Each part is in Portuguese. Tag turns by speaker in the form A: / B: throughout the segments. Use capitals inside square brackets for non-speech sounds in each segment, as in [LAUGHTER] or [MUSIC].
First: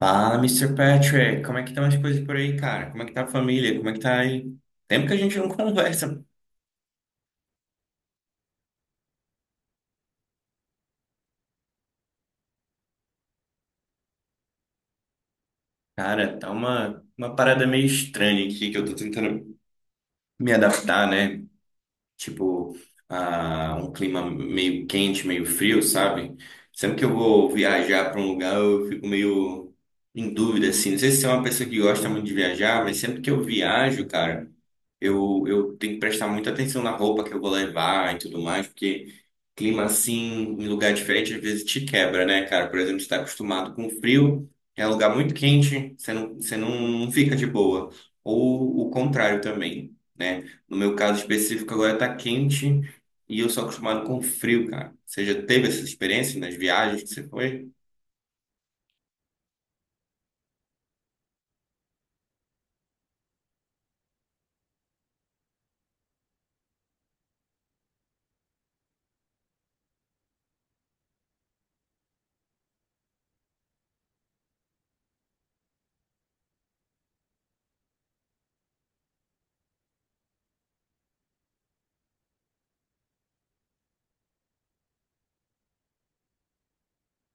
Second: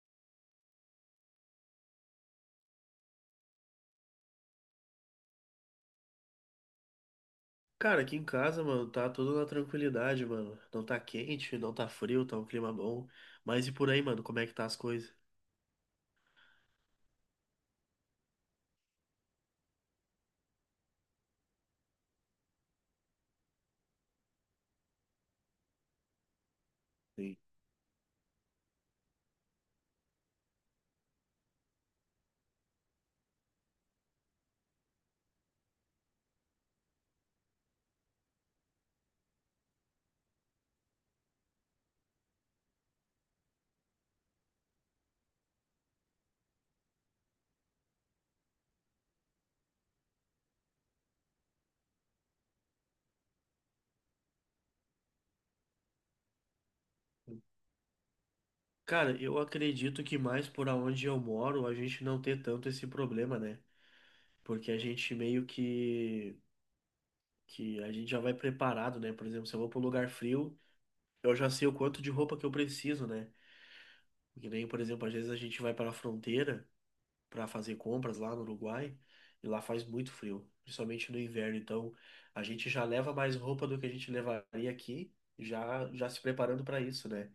A: Fala, Mister Patrick, como é que estão as coisas por aí, cara? Como é que tá a família? Como é que tá aí? Tempo que a gente não [LAUGHS] conversa.
B: Cara, aqui em casa, mano, tá tudo na tranquilidade, mano. Não tá quente, não tá frio, tá um clima bom. Mas e por aí, mano, como é que tá as coisas?
A: Cara, tá uma parada meio estranha aqui que eu tô tentando me adaptar, né? Tipo, a um clima meio quente, meio frio, sabe? Sempre que eu vou viajar pra um lugar, eu fico meio em dúvida, assim. Não sei se você é uma pessoa que gosta muito de viajar, mas sempre que eu viajo, cara. Eu tenho que prestar muita atenção na roupa que eu vou levar e tudo mais, porque clima assim, em lugar diferente, às vezes te quebra, né, cara? Por exemplo, você está acostumado com frio, é um lugar muito quente, você não, não fica de boa. Ou o contrário também, né? No meu caso específico, agora tá quente e eu sou acostumado com frio, cara. Você já teve essa experiência nas viagens que você foi?
B: Cara, eu acredito que mais por aonde eu moro, a gente não ter tanto esse problema, né? Porque a gente meio que a gente já vai preparado, né? Por exemplo, se eu vou para um lugar frio, eu já sei o quanto de roupa que eu preciso, né? Que nem, por exemplo, às vezes a gente vai para a fronteira para fazer compras lá no Uruguai e lá faz muito frio, principalmente no inverno. Então a gente já leva mais roupa do que a gente levaria aqui, já já se preparando para isso, né?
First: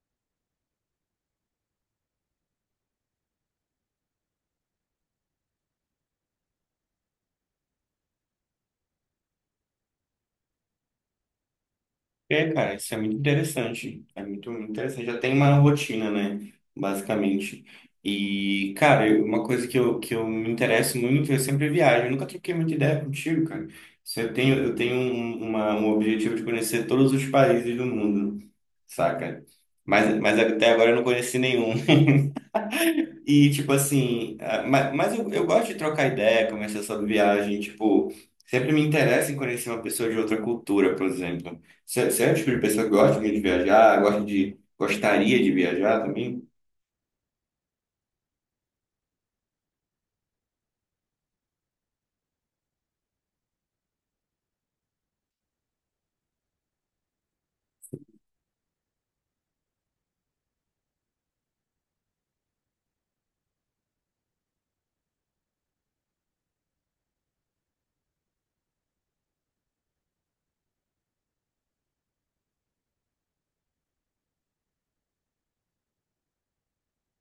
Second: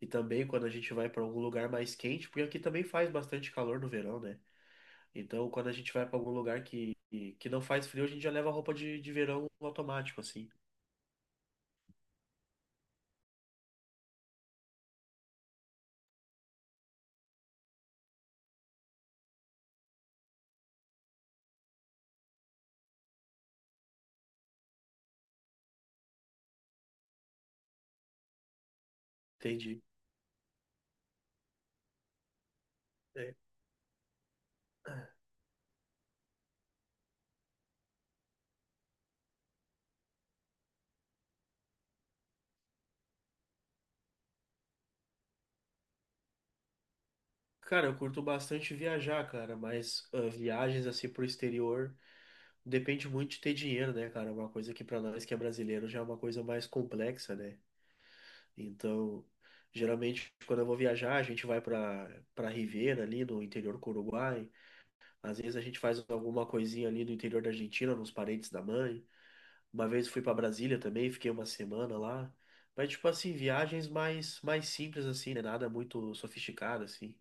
B: E também quando a gente vai para algum lugar mais quente, porque aqui também faz bastante calor no verão, né? Então quando a gente vai para algum lugar que não faz frio, a gente já leva roupa de verão automático, assim.
A: É, cara, isso é muito interessante. É muito interessante. Já tem uma rotina, né? Basicamente. E, cara, uma coisa que eu me interesso muito, eu sempre viajo. Eu nunca troquei muita ideia contigo, cara. Se eu tenho um objetivo de conhecer todos os países do mundo, saca?
B: Entendi.
A: Mas até agora eu não conheci nenhum.
B: É.
A: E, tipo assim, ah, mas eu gosto de trocar ideia, conversar sobre viagem, tipo, sempre me interessa em conhecer uma pessoa de outra cultura, por exemplo. Você é o tipo de pessoa que gosta de viajar, gosta de, gostaria de viajar também?
B: Cara, eu curto bastante viajar, cara, mas viagens assim pro exterior. Depende muito de ter dinheiro, né, cara? Uma coisa que pra nós que é brasileiro já é uma coisa mais complexa, né? Então, geralmente quando eu vou viajar, a gente vai pra para Ribeira ali no interior do Uruguai. Às vezes a gente faz alguma coisinha ali no interior da Argentina, nos parentes da mãe. Uma vez fui pra Brasília também, fiquei uma semana lá. Mas tipo assim, viagens mais simples assim, né? Nada muito sofisticado assim.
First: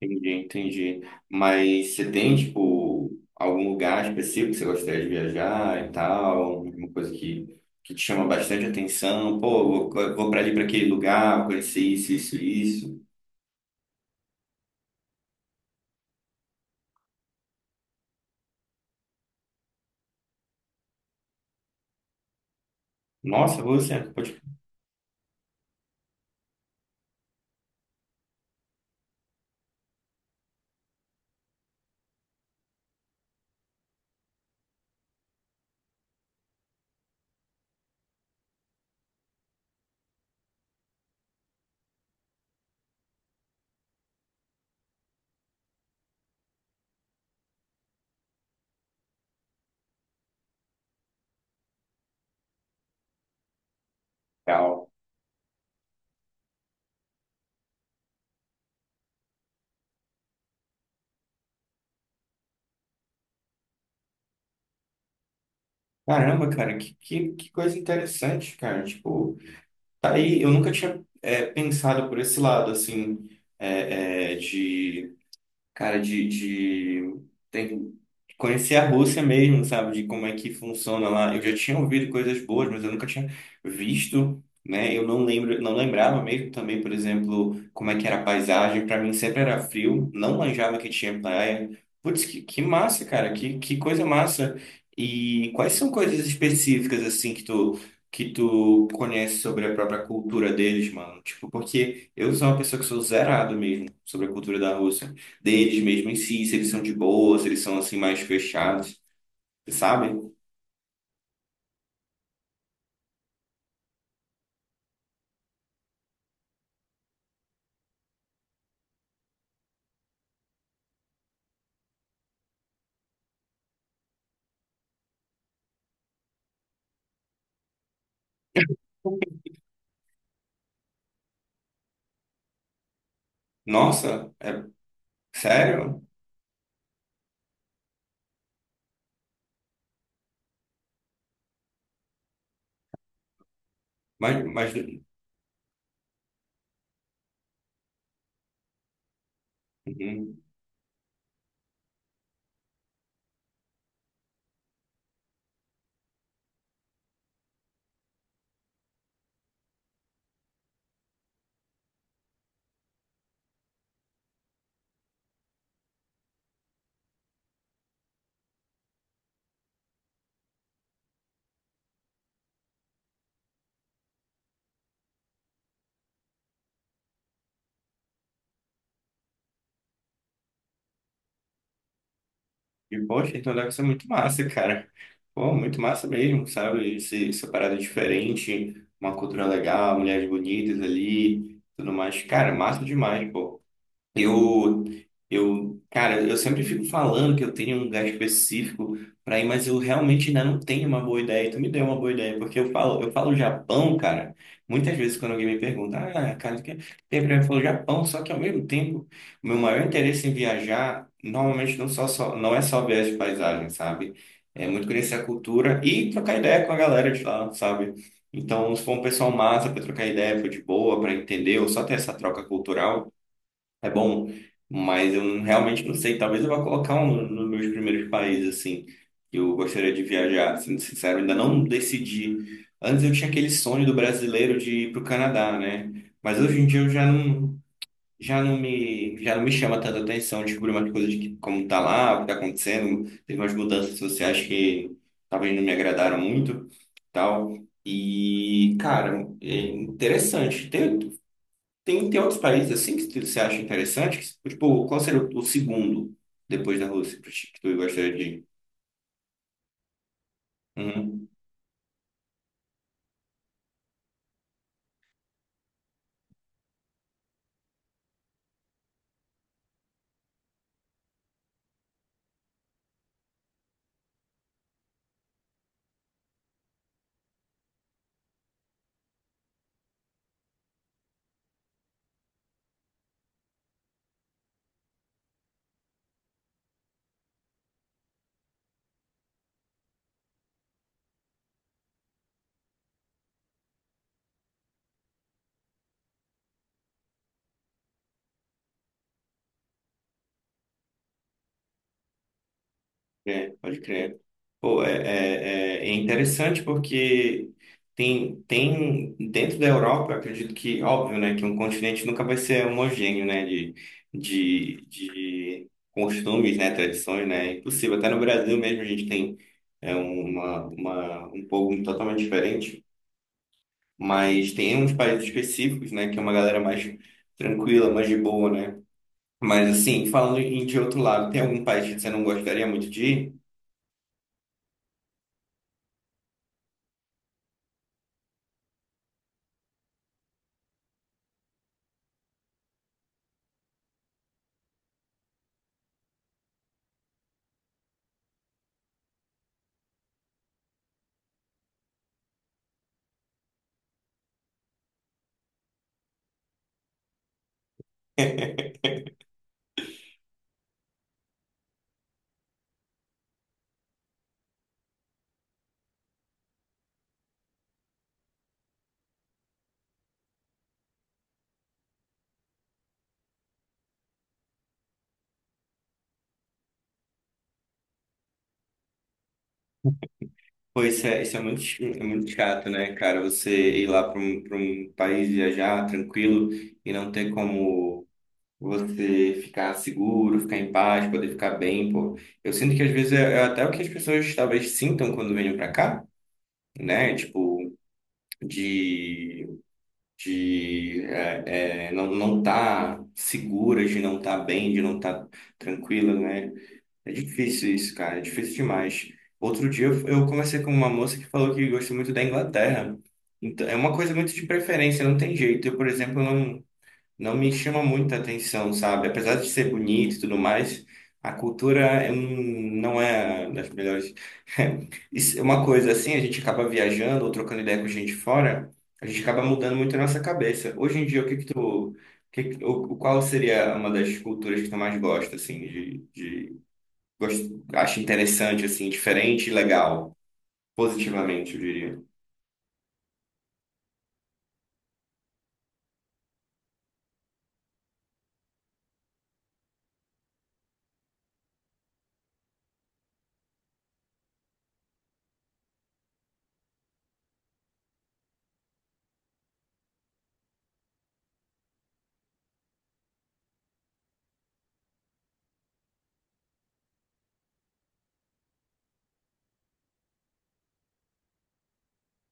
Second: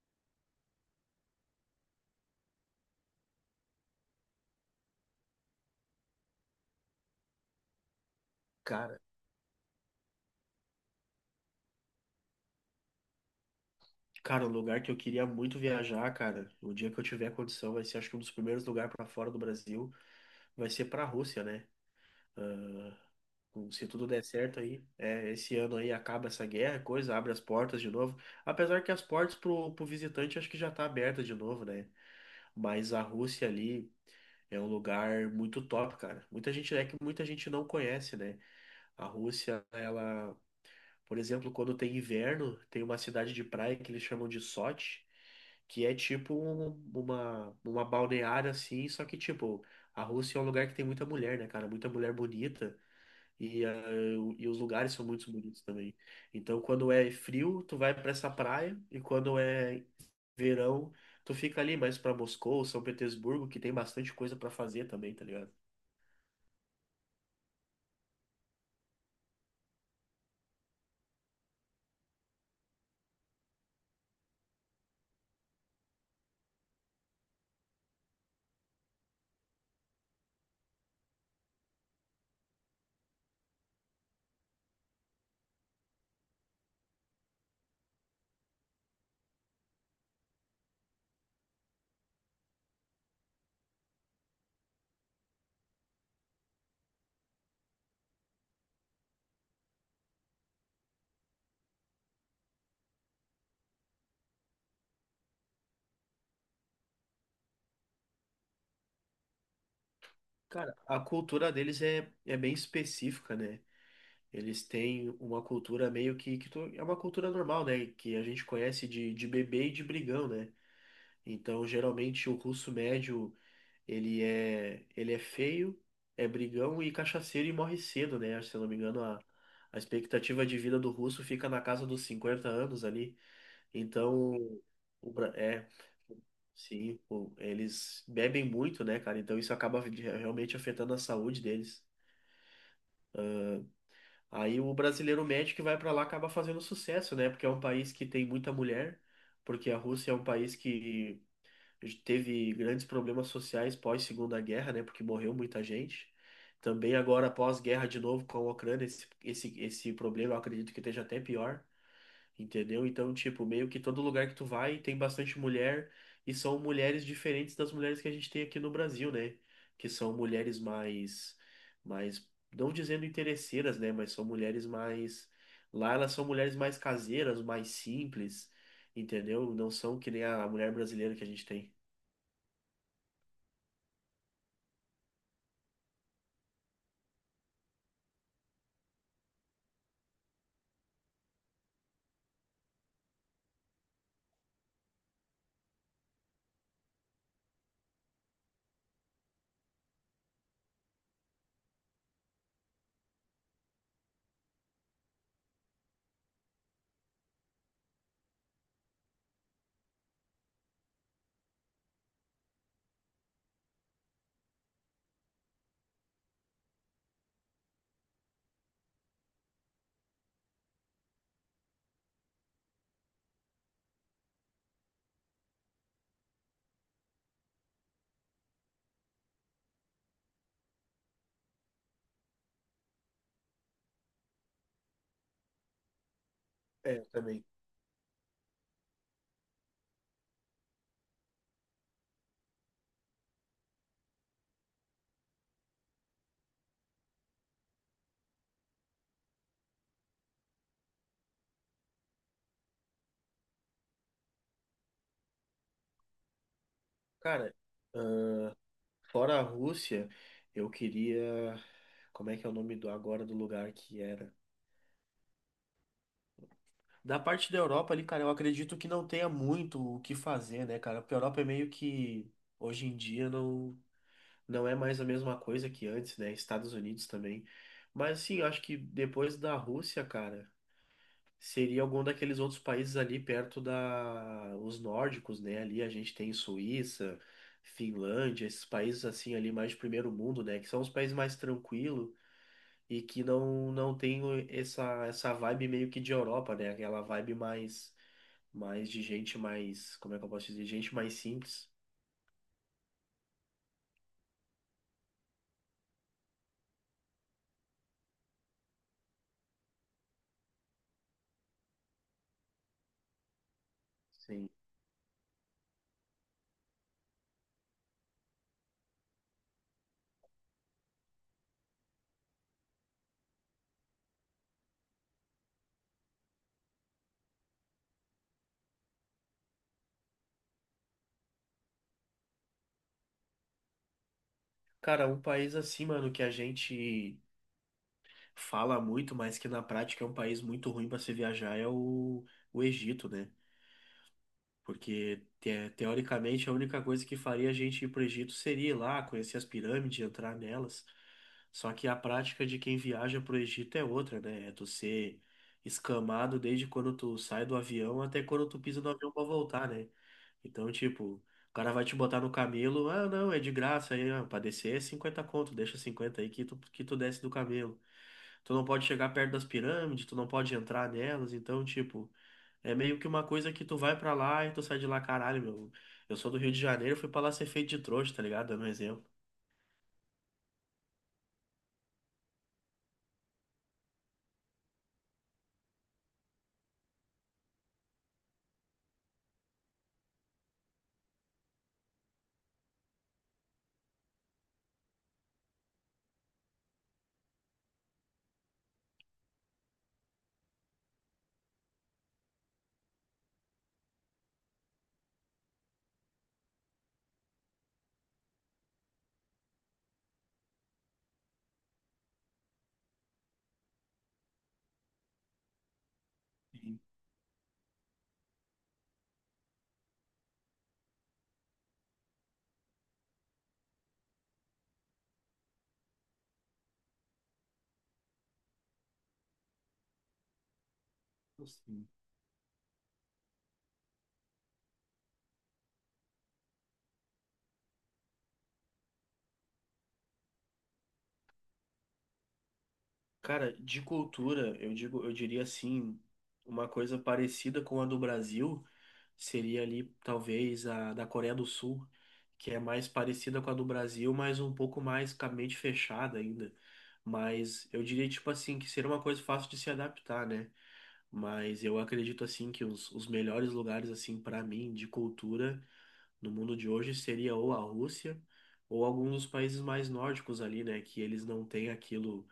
A: Entendi, entendi. Mas você tem, tipo, algum lugar específico que você gostaria de viajar e tal, alguma coisa que te chama bastante
B: Cara,
A: atenção? Pô, vou pra ali, pra aquele lugar, vou conhecer isso, isso, isso.
B: cara, um lugar que eu queria muito viajar, cara, o dia que eu tiver condição, vai ser acho que um dos primeiros lugares pra fora do Brasil vai ser para a Rússia, né?
A: Nossa,
B: Se
A: você,
B: tudo der
A: pode...
B: certo aí, é, esse ano aí acaba essa guerra, coisa, abre as portas de novo. Apesar que as portas pro visitante acho que já tá aberta de novo, né? Mas a Rússia ali é um lugar muito top, cara. Muita gente não conhece, né? A Rússia, ela, por exemplo, quando tem inverno, tem uma cidade de praia que eles chamam de Sochi que é tipo uma balneária assim, só que tipo, a Rússia é um lugar que tem muita mulher, né, cara? Muita mulher bonita. E, ah, e os lugares são muito bonitos também. Então, quando é frio, tu vai para essa praia, e quando é verão, tu fica ali mais para Moscou, São Petersburgo, que tem bastante coisa para fazer também, tá ligado?
A: Caramba, cara, que coisa interessante, cara. Tipo, tá aí, eu nunca tinha pensado por esse lado, assim, de cara, de tem- que conhecer a Rússia mesmo, sabe? De como é que funciona lá. Eu já tinha ouvido coisas boas, mas eu nunca tinha visto, né? Eu não lembro, não lembrava mesmo também, por exemplo, como é que era a paisagem. Para mim sempre era frio, não manjava que tinha praia. Putz, que massa, cara, que coisa massa. E quais são coisas específicas, assim, que tu. Que tu conhece sobre a própria cultura deles, mano. Tipo, porque eu sou uma pessoa que sou zerado mesmo sobre a cultura da Rússia deles mesmo em si, se eles são de boa, se eles são assim mais fechados, sabe?
B: Cara, a cultura deles é bem específica, né? Eles têm uma cultura meio que, é uma cultura normal, né? Que a gente conhece de bebê e de brigão, né? Então, geralmente, o russo médio. Ele é feio, é brigão e cachaceiro e morre cedo, né? Se eu não me engano, a expectativa de vida do russo fica na casa dos 50 anos ali.
A: Nossa,
B: Então,
A: é
B: o, Bra- é,
A: sério?
B: sim, eles bebem muito, né, cara? Então isso acaba realmente afetando a saúde deles.
A: Mas,
B: Aí
A: mas
B: o brasileiro médio que vai pra lá acaba fazendo sucesso, né? Porque é um país que tem muita mulher, porque a Rússia é um
A: uhum.
B: país que teve grandes problemas sociais pós Segunda Guerra, né? Porque morreu muita gente. Também agora pós-guerra de novo com a Ucrânia, esse problema eu acredito que esteja até pior, entendeu? Então, tipo, meio que todo lugar que tu vai tem bastante mulher e são mulheres diferentes das mulheres que a gente tem aqui no Brasil, né? Que são mulheres mais, não dizendo interesseiras, né? Mas são mulheres mais, lá elas são mulheres mais caseiras, mais simples, entendeu? Não são que nem a mulher brasileira que a gente tem.
A: E poxa, então deve ser muito massa, cara. Pô, muito massa mesmo, sabe? Essa parada diferente, uma cultura legal, mulheres bonitas ali, tudo mais. Cara, massa demais, pô. Eu, cara, eu sempre fico falando que eu tenho um lugar específico para ir, mas eu realmente ainda não tenho uma boa ideia. E tu me deu uma boa ideia, porque eu falo Japão, cara. Muitas vezes quando alguém me pergunta, ah, cara, o que tem pra mim? Eu falo Japão, só que ao mesmo tempo, o meu maior interesse em viajar, normalmente só não é só ver as paisagens, sabe? É muito conhecer a cultura e trocar ideia com a galera de lá, sabe? Então, se for um pessoal massa para trocar ideia, for de boa, para entender, ou só ter essa troca cultural é bom, mas eu não- realmente não sei. Talvez eu vá colocar nos meus primeiros países, assim, que eu gostaria de viajar. Sendo sincero, ainda não decidi. Antes eu tinha aquele sonho do brasileiro de ir para o Canadá, né? Mas hoje em dia eu
B: É, eu também.
A: já não me chama tanta atenção descobrir umas coisas como tá lá, o que tá acontecendo. Teve umas mudanças sociais que talvez não me agradaram muito, tal. E, cara, é interessante. Tem outros países assim que você acha interessante? Que, tipo, qual seria o segundo depois da Rússia pra ti,
B: Cara,
A: que tu gostaria de ir?
B: fora a Rússia, eu queria.
A: Uhum.
B: Como é que é o nome do agora do lugar que era? Da parte da Europa ali, cara, eu acredito que não tenha muito o que fazer, né, cara? Porque a Europa é meio que hoje em dia não é mais a mesma coisa que antes, né? Estados Unidos também. Mas assim, eu acho que depois da Rússia, cara. Seria algum daqueles outros países ali perto da os nórdicos, né? Ali a gente tem Suíça, Finlândia, esses países assim ali mais de primeiro mundo, né? Que são os países mais tranquilos e que não tem essa essa vibe meio que de Europa, né? Aquela vibe mais mais de gente mais, como é que eu posso dizer? Gente mais simples.
A: É, pode crer. Pô, é é interessante porque tem dentro da Europa, eu acredito que, óbvio, né, que um continente nunca vai ser homogêneo, né,
B: Sim.
A: de costumes, né, tradições, né, é impossível. Até no Brasil mesmo a gente tem um povo totalmente diferente. Mas tem uns países específicos, né, que é uma galera mais tranquila, mais de boa, né? Mas assim, falando em de outro lado, tem algum país que você não gostaria muito de ir?
B: Cara, um país assim, mano, que a gente fala muito, mas que na prática é um país muito ruim para se viajar é o Egito, né? Porque, teoricamente, a única coisa que faria a gente ir para o Egito seria ir lá, conhecer as pirâmides, entrar nelas. Só que a prática de quem viaja para o Egito é outra, né? É tu ser escamado desde quando tu sai do avião até quando tu pisa no avião para
A: [LAUGHS]
B: voltar, né? Então, tipo, o cara vai te botar no camelo, ah, não, é de graça, aí, ah, pra descer é 50 conto, deixa 50 aí que tu desce do camelo. Tu não pode chegar perto das pirâmides, tu não pode entrar nelas, então, tipo. É meio que uma coisa que tu vai pra lá e tu sai de lá, caralho, meu. Eu sou do Rio de Janeiro, fui pra lá ser feito de trouxa, tá ligado? Dando um exemplo.
A: Pô, isso é muito, é muito chato, né, cara? Você ir lá para para um país viajar tranquilo e não ter como você ficar seguro, ficar em paz, poder ficar bem, pô. Eu sinto que às vezes é até o que as pessoas talvez sintam quando venham para cá, né? Tipo, de não não tá segura, de não tá bem, de não tá tranquila, né? É difícil isso, cara, é difícil demais. Outro dia eu conversei com uma moça que falou que gosta muito da Inglaterra. Então, é uma coisa muito de preferência, não tem jeito. Eu, por exemplo,
B: Sim,
A: não me chama muita atenção, sabe? Apesar de ser bonito e tudo mais, a cultura é não é das melhores. [LAUGHS] Isso é uma coisa assim, a gente acaba viajando ou trocando ideia com gente fora, a gente acaba mudando muito a nossa cabeça. Hoje em dia, o que que
B: sim.
A: tu, o que que- o- qual seria uma das culturas que tu mais gosta, assim, de acha interessante, assim, diferente e legal, positivamente, eu diria.
B: Cara, de cultura, eu diria assim, uma coisa parecida com a do Brasil seria ali talvez a da Coreia do Sul, que é mais parecida com a do Brasil, mas um pouco mais com a mente fechada ainda. Mas eu diria tipo assim que seria uma coisa fácil de se adaptar, né? Mas eu acredito assim que os melhores lugares assim para mim de cultura no mundo de hoje seria ou a Rússia ou alguns dos países mais nórdicos ali, né, que eles não têm aquilo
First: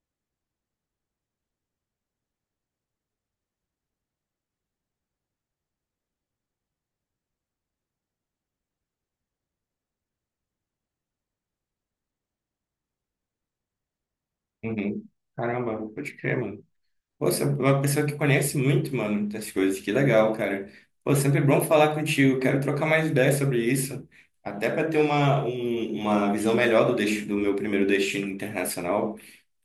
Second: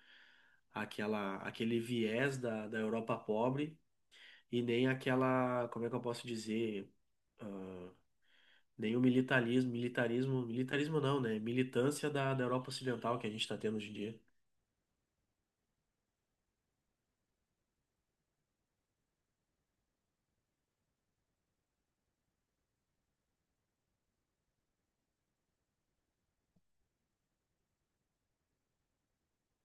B: aquela aquele viés da Europa pobre e nem aquela, como é que eu posso dizer, nem o militarismo, não, né, militância da Europa Ocidental que a gente está tendo hoje em dia.
A: Uhum. Caramba, pode crer, mano. Pô, você é uma pessoa que conhece muito, mano, muitas coisas. Que legal, cara. Pô, sempre é bom falar contigo. Quero trocar mais ideias sobre isso. Até para ter uma visão melhor do, destino, do meu primeiro destino internacional.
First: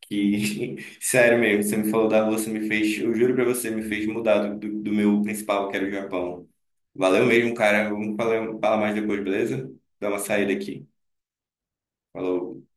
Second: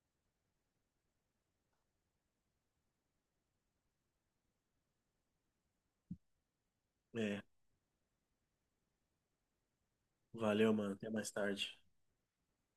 A: Que, [LAUGHS] sério mesmo, você me falou da Rússia, me fez, eu juro pra você, me fez mudar do meu principal, que era o Japão. Valeu
B: É,
A: mesmo, cara. Vamos falar mais depois, beleza? Dá uma saída
B: valeu,
A: aqui.
B: mano, até mais tarde.
A: Falou.